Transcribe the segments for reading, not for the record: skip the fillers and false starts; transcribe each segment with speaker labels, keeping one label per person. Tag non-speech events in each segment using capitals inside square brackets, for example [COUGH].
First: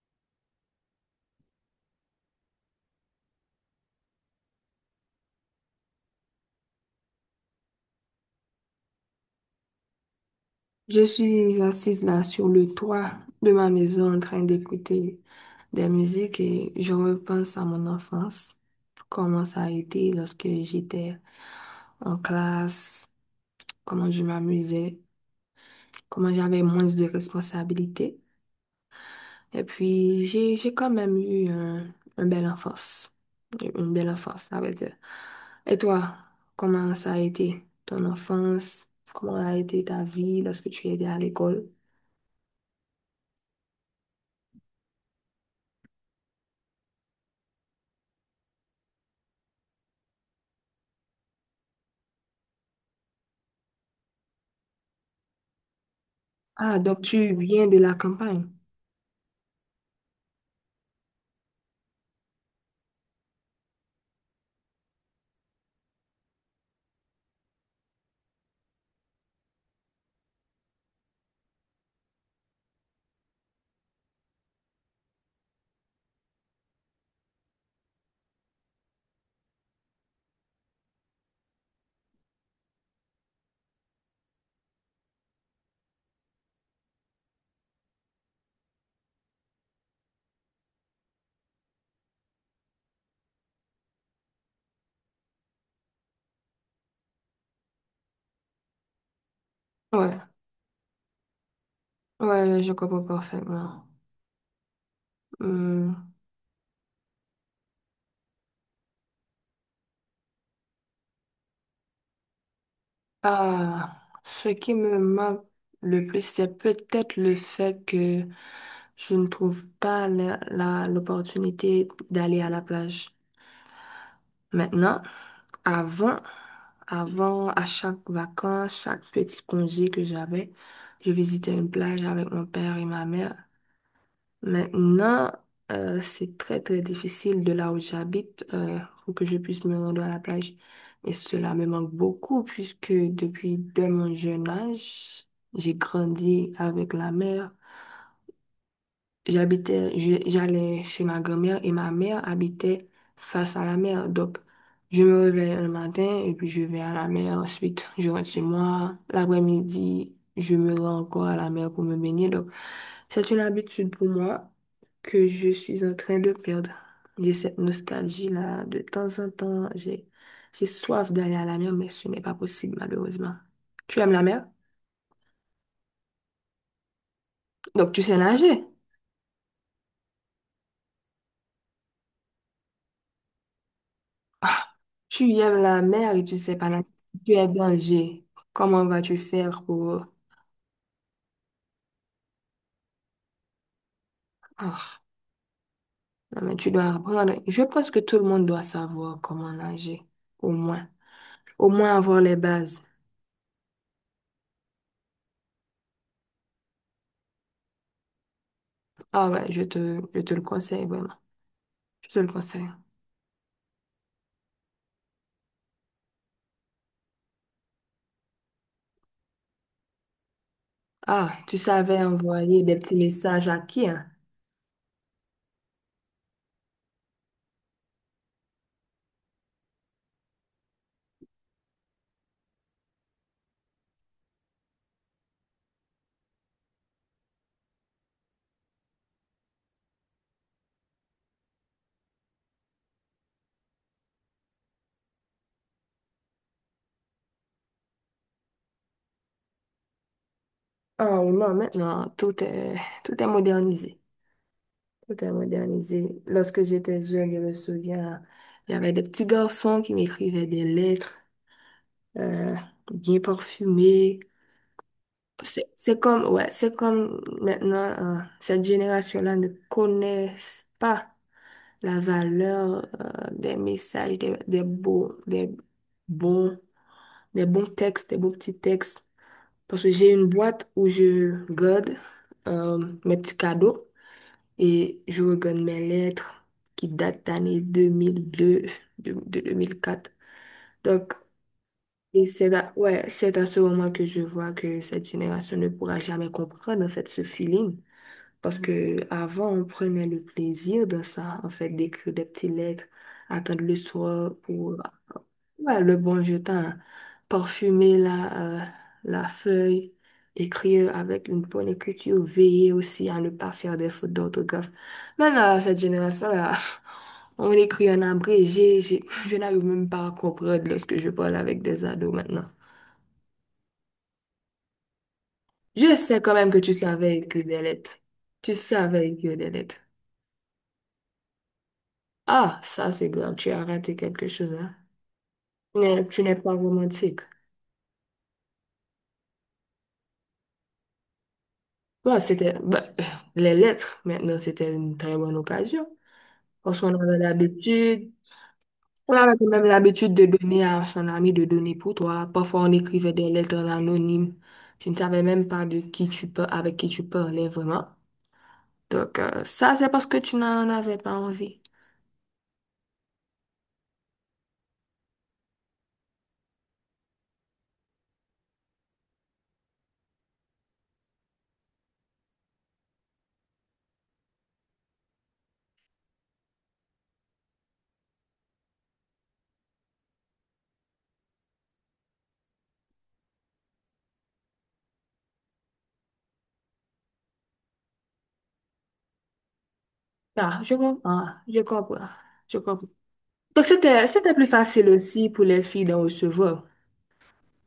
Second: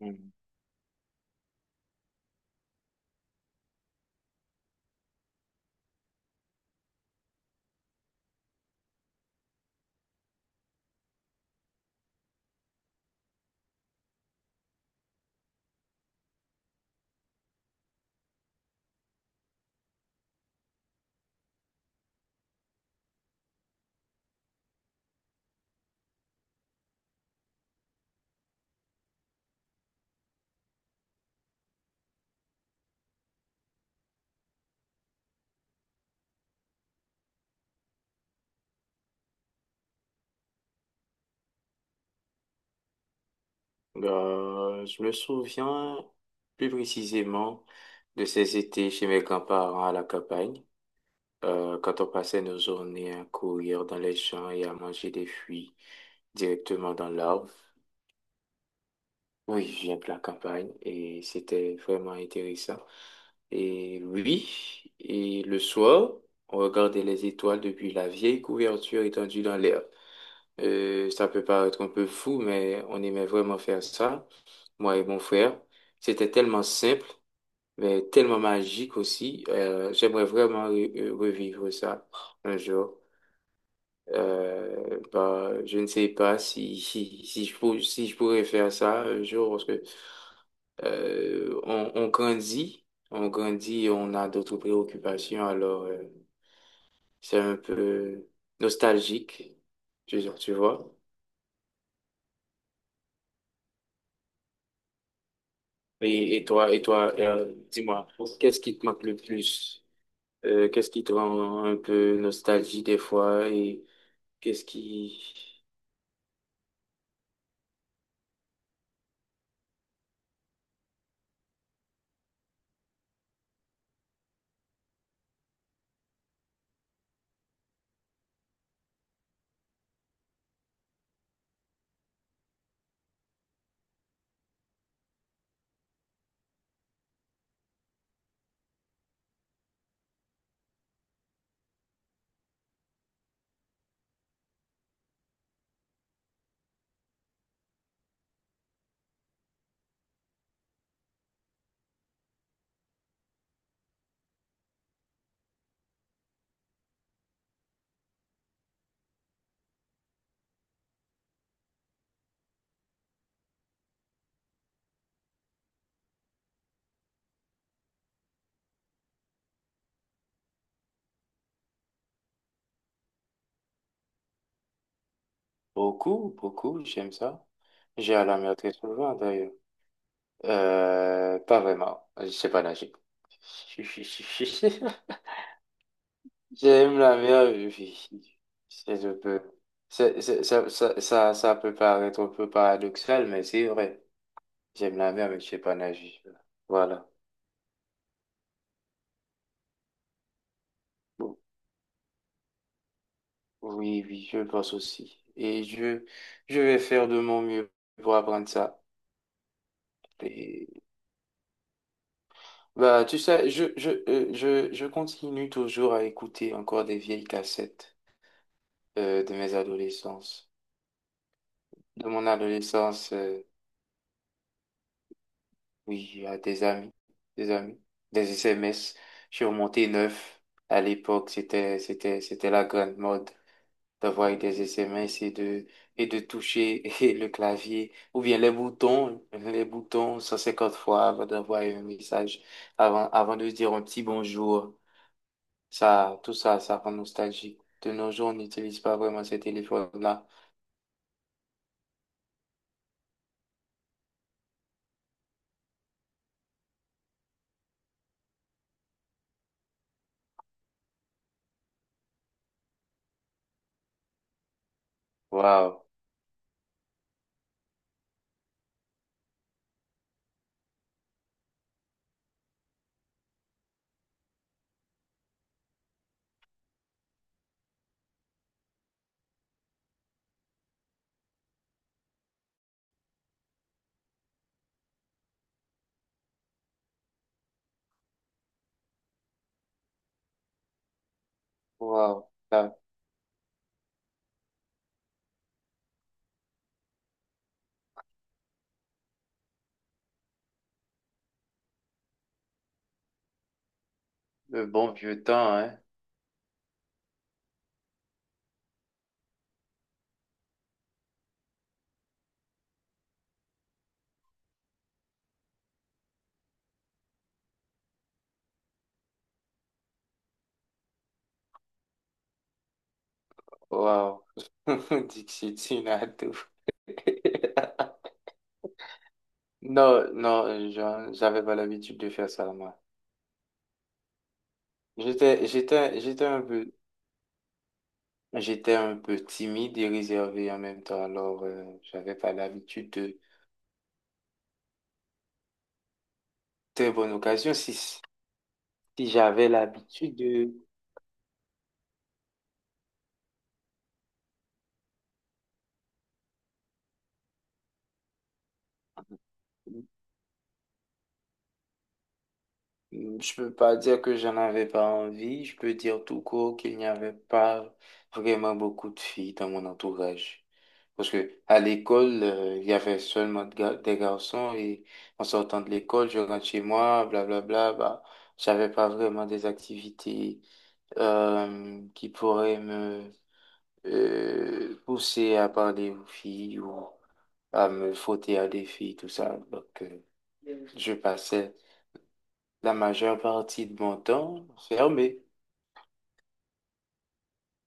Speaker 1: Mm.
Speaker 2: Je suis assise là sur le toit de ma maison en train d'écouter des musiques et je repense à mon enfance, comment ça a été lorsque j'étais en classe, comment je m'amusais, comment j'avais moins de responsabilités. Et puis j'ai quand même eu un belle enfance, une belle enfance, ça veut dire. Et toi, comment ça a été ton enfance? Comment a été ta vie lorsque tu étais à l'école?
Speaker 1: Je me souviens plus précisément de ces étés chez mes grands-parents à la campagne, quand on passait nos journées à courir dans les champs et à manger des fruits
Speaker 2: Ah,
Speaker 1: directement
Speaker 2: donc
Speaker 1: dans
Speaker 2: tu
Speaker 1: l'arbre.
Speaker 2: viens de la campagne.
Speaker 1: Oui, je viens de la campagne et c'était vraiment intéressant. Et oui, et le soir, on regardait les étoiles depuis la vieille couverture étendue dans l'air. Ça peut paraître un peu fou, mais on aimait vraiment faire ça, moi et mon frère. C'était tellement simple, mais tellement magique aussi. J'aimerais vraiment revivre ça un jour. Bah, je ne sais pas si, [LAUGHS] si, si je pourrais faire ça un jour, parce que euh, on, on grandit, on grandit et on a d'autres préoccupations, alors c'est un peu nostalgique,
Speaker 2: Ouais,
Speaker 1: tu vois.
Speaker 2: ouais, je comprends parfaitement. Hmm.
Speaker 1: Et toi, dis-moi, qu'est-ce qui te manque le plus? Qu'est-ce qui te rend un peu nostalgique des fois et
Speaker 2: Ah, ce
Speaker 1: qu'est-ce
Speaker 2: qui me manque
Speaker 1: qui...
Speaker 2: le plus, c'est peut-être le fait que je ne trouve pas l'opportunité d'aller à la plage. Maintenant, avant, avant, à chaque vacances, chaque petit congé que j'avais, je visitais une plage avec mon père et ma mère. Maintenant, c'est très très difficile de là où j'habite pour que je puisse me rendre à la plage. Et cela me manque beaucoup puisque depuis dès mon jeune âge, j'ai grandi avec la mer. J'allais chez ma grand-mère et ma mère habitait face à la mer. Donc, je me réveille le matin et puis je vais à la mer. Ensuite, je rentre chez moi. L'après-midi, je me rends encore à la mer pour me baigner. Donc, c'est une habitude pour moi que je suis en train de perdre. J'ai cette nostalgie-là. De temps en temps, j'ai soif d'aller à la mer, mais ce n'est pas possible, malheureusement. Tu aimes la mer?
Speaker 1: Beaucoup, beaucoup, j'aime ça.
Speaker 2: Donc, tu
Speaker 1: J'ai
Speaker 2: sais
Speaker 1: à la mer
Speaker 2: nager?
Speaker 1: très souvent d'ailleurs. Pas vraiment, je sais pas nager.
Speaker 2: Ah,
Speaker 1: [LAUGHS]
Speaker 2: tu aimes la mer et tu sais pas nager.
Speaker 1: J'aime la
Speaker 2: Tu es
Speaker 1: meilleure vie.
Speaker 2: danger. Comment
Speaker 1: C'est un
Speaker 2: vas-tu
Speaker 1: peu...
Speaker 2: faire pour...
Speaker 1: ça peut paraître un peu paradoxal, mais c'est vrai. J'aime
Speaker 2: Ah,
Speaker 1: la mer, mais je sais pas nager.
Speaker 2: non, mais tu dois
Speaker 1: Voilà.
Speaker 2: apprendre. Je pense que tout le monde doit savoir comment nager. Au moins.
Speaker 1: Bon.
Speaker 2: Au moins avoir les bases.
Speaker 1: Oui, oui, je le pense aussi. Je vais faire de mon mieux pour apprendre ça.
Speaker 2: Ah ouais, je te le
Speaker 1: Et,
Speaker 2: conseille, vraiment. Je te le conseille.
Speaker 1: bah, tu sais, je continue toujours à écouter encore des vieilles cassettes de mes adolescences.
Speaker 2: Ah, tu savais
Speaker 1: De mon
Speaker 2: envoyer des petits
Speaker 1: adolescence.
Speaker 2: messages à qui, hein?
Speaker 1: Oui, à des amis, des amis, des SMS. Je suis remonté neuf. À l'époque, c'était la grande mode d'avoir des SMS et de toucher [LAUGHS] et le clavier ou bien les boutons 150 fois avant d'avoir un message, avant de se dire un petit bonjour. Ça, tout ça, ça rend nostalgique. De nos jours, on n'utilise pas vraiment ces téléphones-là.
Speaker 2: Oh non, maintenant, tout est modernisé. Tout est modernisé. Lorsque j'étais jeune, je me souviens, il y avait des petits garçons qui m'écrivaient des lettres. euh, Bien parfumé. C'est
Speaker 1: Waouh,
Speaker 2: c'est comme, ouais, c'est comme maintenant, cette génération-là ne connaissent pas la valeur des messages, des beaux, bons, des bons textes, des beaux petits textes. Parce que j'ai une boîte où je garde euh, mes petits cadeaux et je regarde mes lettres qui datent d'année 2002 de deux mille quatre. Donc,
Speaker 1: waouh.
Speaker 2: et c'est
Speaker 1: Là,
Speaker 2: à, ouais, c'est à ce moment que je vois que cette génération ne pourra jamais comprendre en fait ce feeling. Parce que avant, on prenait le plaisir de ça, en fait, d'écrire des petites lettres, attendre le soir
Speaker 1: le
Speaker 2: pour,
Speaker 1: bon vieux temps, hein.
Speaker 2: ouais, le bon jetin, parfumer la feuille, écrire avec une bonne écriture, veiller aussi à ne pas faire des fautes d'orthographe. Maintenant, cette génération-là, [LAUGHS] on écrit en abrégé, je n'arrive même pas à comprendre lorsque je parle avec des ados maintenant.
Speaker 1: Waouh. [LAUGHS] Dixit
Speaker 2: Je sais
Speaker 1: Sinatra.
Speaker 2: quand même que tu savais écrire des lettres. Tu savais écrire des lettres.
Speaker 1: Non, non, j'avais pas l'habitude de faire ça,
Speaker 2: Ah,
Speaker 1: moi.
Speaker 2: ça c'est grave, tu as raté quelque chose, hein.
Speaker 1: J'étais,
Speaker 2: Tu
Speaker 1: j'étais,
Speaker 2: n'es tu
Speaker 1: j'étais
Speaker 2: n'es
Speaker 1: un
Speaker 2: pas
Speaker 1: peu,
Speaker 2: romantique.
Speaker 1: j'étais un peu timide et réservé en même temps. Alors, j'avais
Speaker 2: Bon,
Speaker 1: pas
Speaker 2: c'était
Speaker 1: l'habitude de
Speaker 2: les lettres, maintenant, c'était une très bonne occasion. Parce
Speaker 1: très
Speaker 2: qu'on
Speaker 1: bonne
Speaker 2: avait
Speaker 1: occasion. Si,
Speaker 2: l'habitude,
Speaker 1: si
Speaker 2: on avait quand
Speaker 1: j'avais
Speaker 2: même l'habitude
Speaker 1: l'habitude
Speaker 2: de
Speaker 1: de,
Speaker 2: donner à son ami, de donner pour toi. Parfois, on écrivait des lettres anonymes. Tu ne savais même pas de qui tu peux, avec qui tu parlais vraiment. Donc, ça, c'est parce que tu n'en avais pas envie.
Speaker 1: je peux pas dire que j'en avais pas envie. Je peux dire tout court qu'il n'y avait pas vraiment beaucoup de filles dans mon entourage. Parce que à l'école, il y avait seulement des garçons et en sortant de l'école, je rentre chez moi, blablabla, bah, j'avais pas vraiment des activités qui pourraient me pousser à parler aux filles ou à me frotter à des filles, tout ça. Donc,
Speaker 2: Ah, je
Speaker 1: je
Speaker 2: comprends,
Speaker 1: passais
Speaker 2: je comprends, je
Speaker 1: la
Speaker 2: comprends.
Speaker 1: majeure
Speaker 2: Donc,
Speaker 1: partie de mon
Speaker 2: c'était plus
Speaker 1: temps
Speaker 2: facile
Speaker 1: fermé.
Speaker 2: aussi pour les filles d'en recevoir.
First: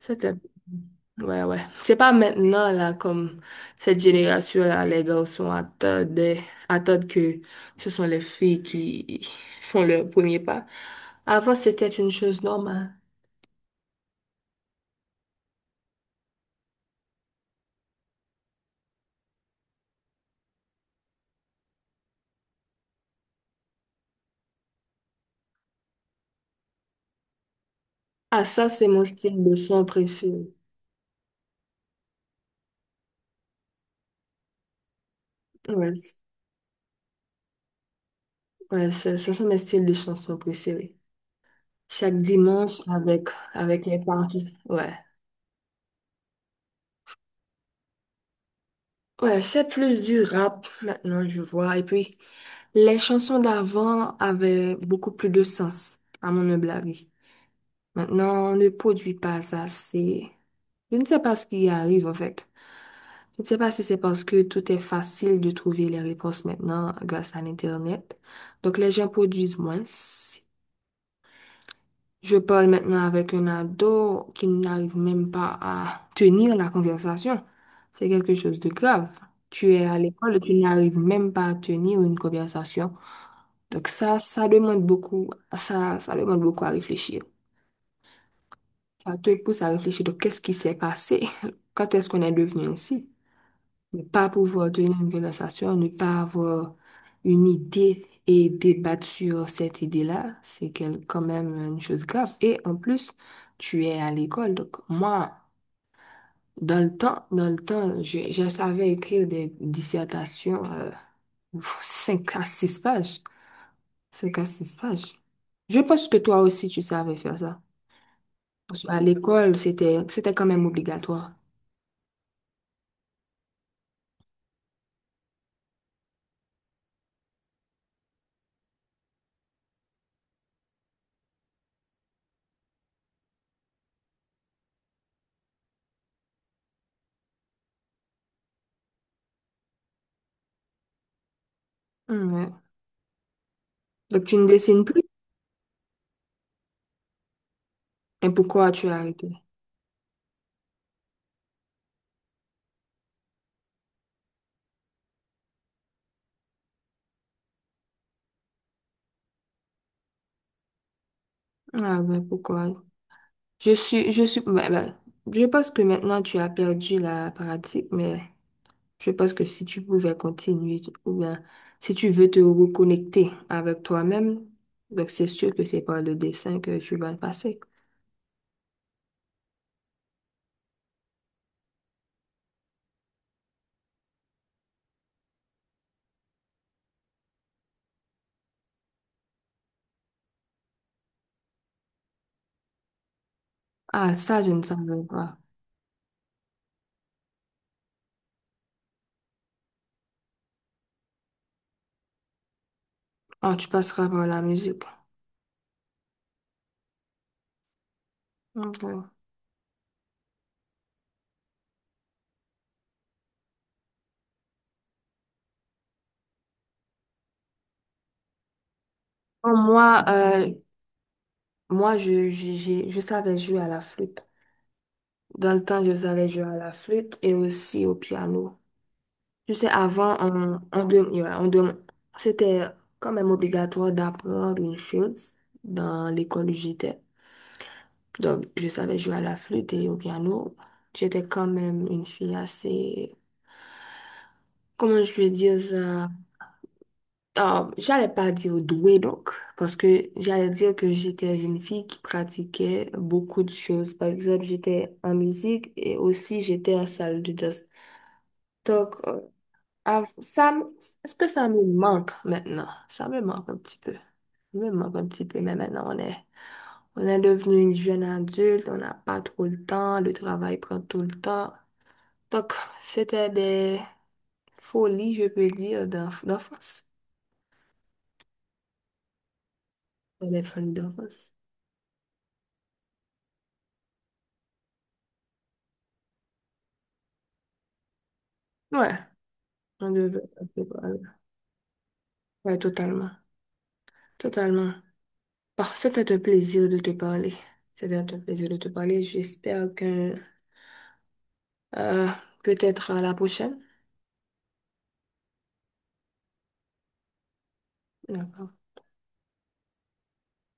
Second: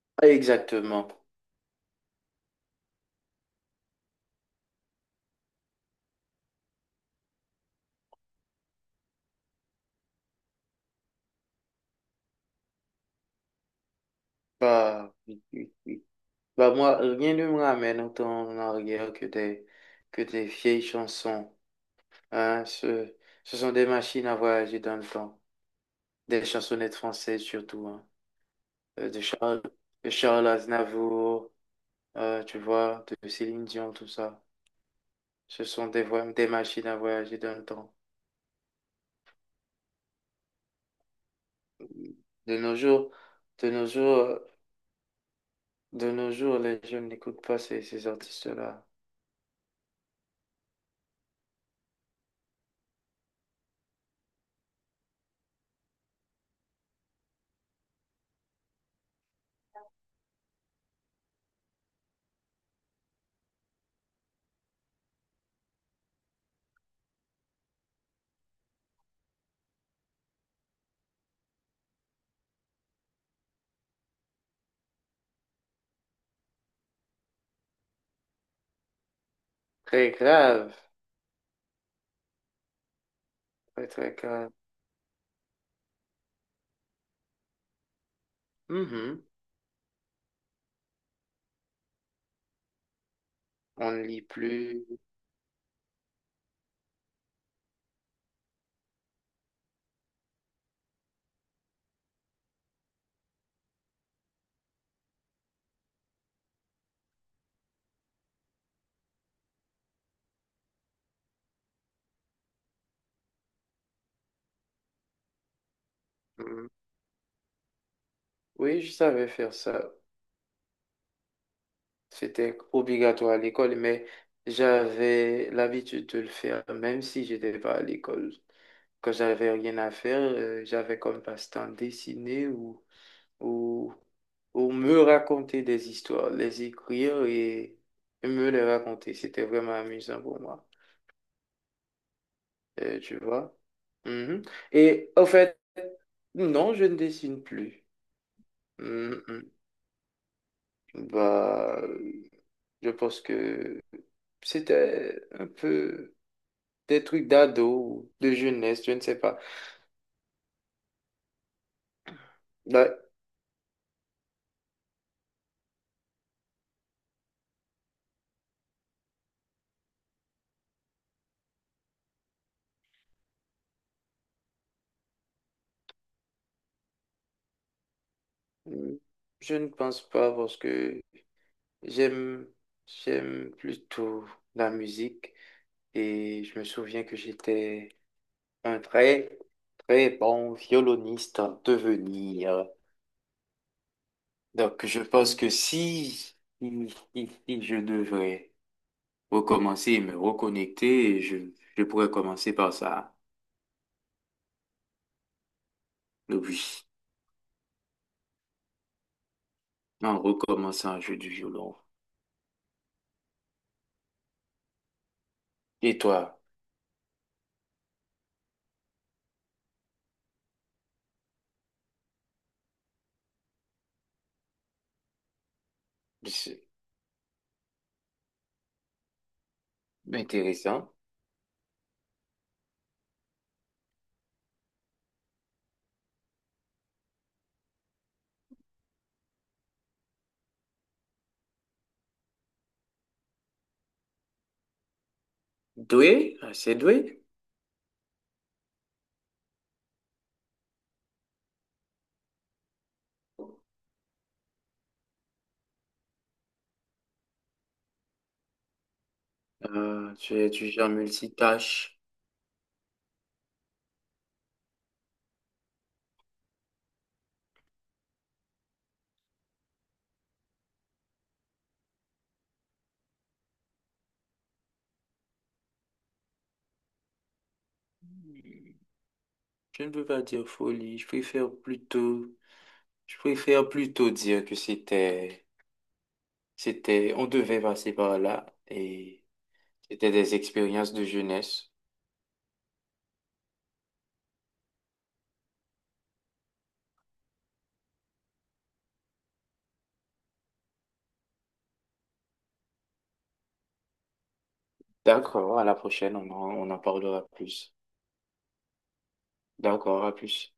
Speaker 2: C'était,
Speaker 1: Exactement.
Speaker 2: ouais, ouais. C'est pas maintenant, là, comme cette génération-là, les garçons attendent, attendent que ce sont les filles qui font leur premier pas. Avant, c'était une chose normale.
Speaker 1: Bah, oui, oui, oui. Bah moi, rien ne me ramène autant en arrière que des vieilles chansons. Hein. Ce sont des machines à voyager dans le temps. Des chansonnettes françaises surtout. Hein.
Speaker 2: Ah, ça, c'est mon
Speaker 1: Euh, De
Speaker 2: style de
Speaker 1: Charles,
Speaker 2: son
Speaker 1: de Charles
Speaker 2: préféré.
Speaker 1: Aznavour, tu vois, de Céline Dion, tout ça. Ce sont
Speaker 2: Ouais,
Speaker 1: des machines à voyager dans le temps.
Speaker 2: ce sont mes styles de chansons préférés. Chaque
Speaker 1: De nos
Speaker 2: dimanche,
Speaker 1: jours, de
Speaker 2: avec
Speaker 1: nos
Speaker 2: les
Speaker 1: jours, euh,
Speaker 2: parties. Ouais.
Speaker 1: de nos jours, les jeunes n'écoutent pas ces artistes-là.
Speaker 2: Ouais, c'est plus du rap maintenant, je vois. Et puis, les chansons d'avant avaient beaucoup plus de sens, à mon humble avis. Maintenant, on ne produit pas ça. C'est... Je ne sais pas ce qui arrive, en fait. Je ne sais pas si c'est parce que tout est facile de trouver les réponses maintenant grâce à l'Internet. Donc, les gens produisent moins. Si je parle maintenant avec un ado qui n'arrive même pas à tenir la conversation. C'est quelque chose de grave. Tu es à
Speaker 1: Très
Speaker 2: l'école et tu
Speaker 1: grave,
Speaker 2: n'arrives même pas à tenir une conversation.
Speaker 1: très
Speaker 2: Donc
Speaker 1: très
Speaker 2: ça
Speaker 1: grave.
Speaker 2: demande beaucoup, ça demande beaucoup à réfléchir. Ça
Speaker 1: Mhm.
Speaker 2: te pousse à réfléchir de qu'est-ce qui s'est passé? [LAUGHS] Quand est-ce qu'on est devenu ainsi?
Speaker 1: On
Speaker 2: Ne
Speaker 1: ne lit
Speaker 2: pas pouvoir
Speaker 1: plus.
Speaker 2: tenir une conversation, ne pas avoir une idée et débattre sur cette idée-là, c'est quand même une chose grave. Et en plus, tu es à l'école. Donc, moi, dans le temps, je savais écrire des dissertations, [LAUGHS] 5 à 6 pages. Cinq à 6 pages. Je pense que toi
Speaker 1: Mmh.
Speaker 2: aussi, tu savais faire ça.
Speaker 1: Oui,
Speaker 2: Parce que
Speaker 1: je
Speaker 2: à
Speaker 1: savais faire
Speaker 2: l'école,
Speaker 1: ça.
Speaker 2: c'était quand même obligatoire.
Speaker 1: C'était obligatoire à l'école, mais j'avais l'habitude de le faire, même si j'étais pas à l'école. Quand j'avais rien à faire, j'avais comme passe-temps dessiner ou, ou me raconter des histoires, les écrire et me les raconter. C'était vraiment amusant pour moi.
Speaker 2: Mm, ouais.
Speaker 1: Tu vois.
Speaker 2: Donc, tu
Speaker 1: Mhm.
Speaker 2: ne dessines plus.
Speaker 1: Et en fait, non, je ne dessine plus.
Speaker 2: Et pourquoi tu as arrêté?
Speaker 1: Mhm. Bah, je pense que... c'était un peu des trucs d'ado, de jeunesse, je ne sais pas.
Speaker 2: Ah ben pourquoi?
Speaker 1: Là,
Speaker 2: Ouais, ben, je pense que maintenant tu as perdu la pratique, mais je pense que si tu pouvais continuer, ou bien si tu veux te reconnecter avec toi-même, donc c'est sûr que c'est par le dessin que tu vas passer.
Speaker 1: mm, je ne pense pas parce que j'aime, j'aime plutôt la musique et je me souviens que j'étais un très, très bon violoniste à devenir.
Speaker 2: Ah, ça, je ne
Speaker 1: Donc, je
Speaker 2: savais
Speaker 1: pense
Speaker 2: pas.
Speaker 1: que si, si je devrais recommencer et me reconnecter, je pourrais commencer par ça.
Speaker 2: Ah, tu passeras par la musique.
Speaker 1: Donc, oui,
Speaker 2: Ok.
Speaker 1: en recommençant à jouer du violon. Et toi,
Speaker 2: Bon, moi, je savais jouer à la flûte. Dans le temps, je savais jouer à
Speaker 1: c'est
Speaker 2: la flûte et aussi au piano. Je sais, avant, on,
Speaker 1: intéressant.
Speaker 2: dem- ouais, on dem- c'était quand même obligatoire d'apprendre une chose dans l'école où j'étais. Donc, je savais jouer à la flûte et au piano. J'étais quand même une fille assez, comment je vais dire ça?
Speaker 1: Doué, assez doué.
Speaker 2: Ah, j'allais pas dire douée, donc, parce que j'allais dire que j'étais une fille qui pratiquait beaucoup de choses. Par exemple, j'étais en musique et aussi j'étais en salle de danse. Donc, ah,
Speaker 1: Tu
Speaker 2: ça,
Speaker 1: es du genre
Speaker 2: est-ce que ça me
Speaker 1: multitâche.
Speaker 2: manque maintenant? Ça me manque un petit peu. Ça me manque un petit peu, mais maintenant on est devenu une jeune adulte, on n'a pas trop le temps, le travail prend tout le temps. Donc, c'était des folies, je peux dire, d'enfance.
Speaker 1: Je ne peux pas
Speaker 2: C'était des
Speaker 1: dire
Speaker 2: folies
Speaker 1: folie.
Speaker 2: d'enfance.
Speaker 1: Je préfère plutôt dire que c'était, on devait passer par là
Speaker 2: Ouais,
Speaker 1: et
Speaker 2: on
Speaker 1: c'était
Speaker 2: devait
Speaker 1: des
Speaker 2: un peu
Speaker 1: expériences
Speaker 2: parler.
Speaker 1: de jeunesse.
Speaker 2: Ouais, totalement. Totalement. Bon, c'était un plaisir de te parler. C'était un plaisir de te parler. J'espère que euh, peut-être à la prochaine.
Speaker 1: D'accord, à la prochaine, on en parlera plus.
Speaker 2: D'accord.
Speaker 1: D'accord, à plus.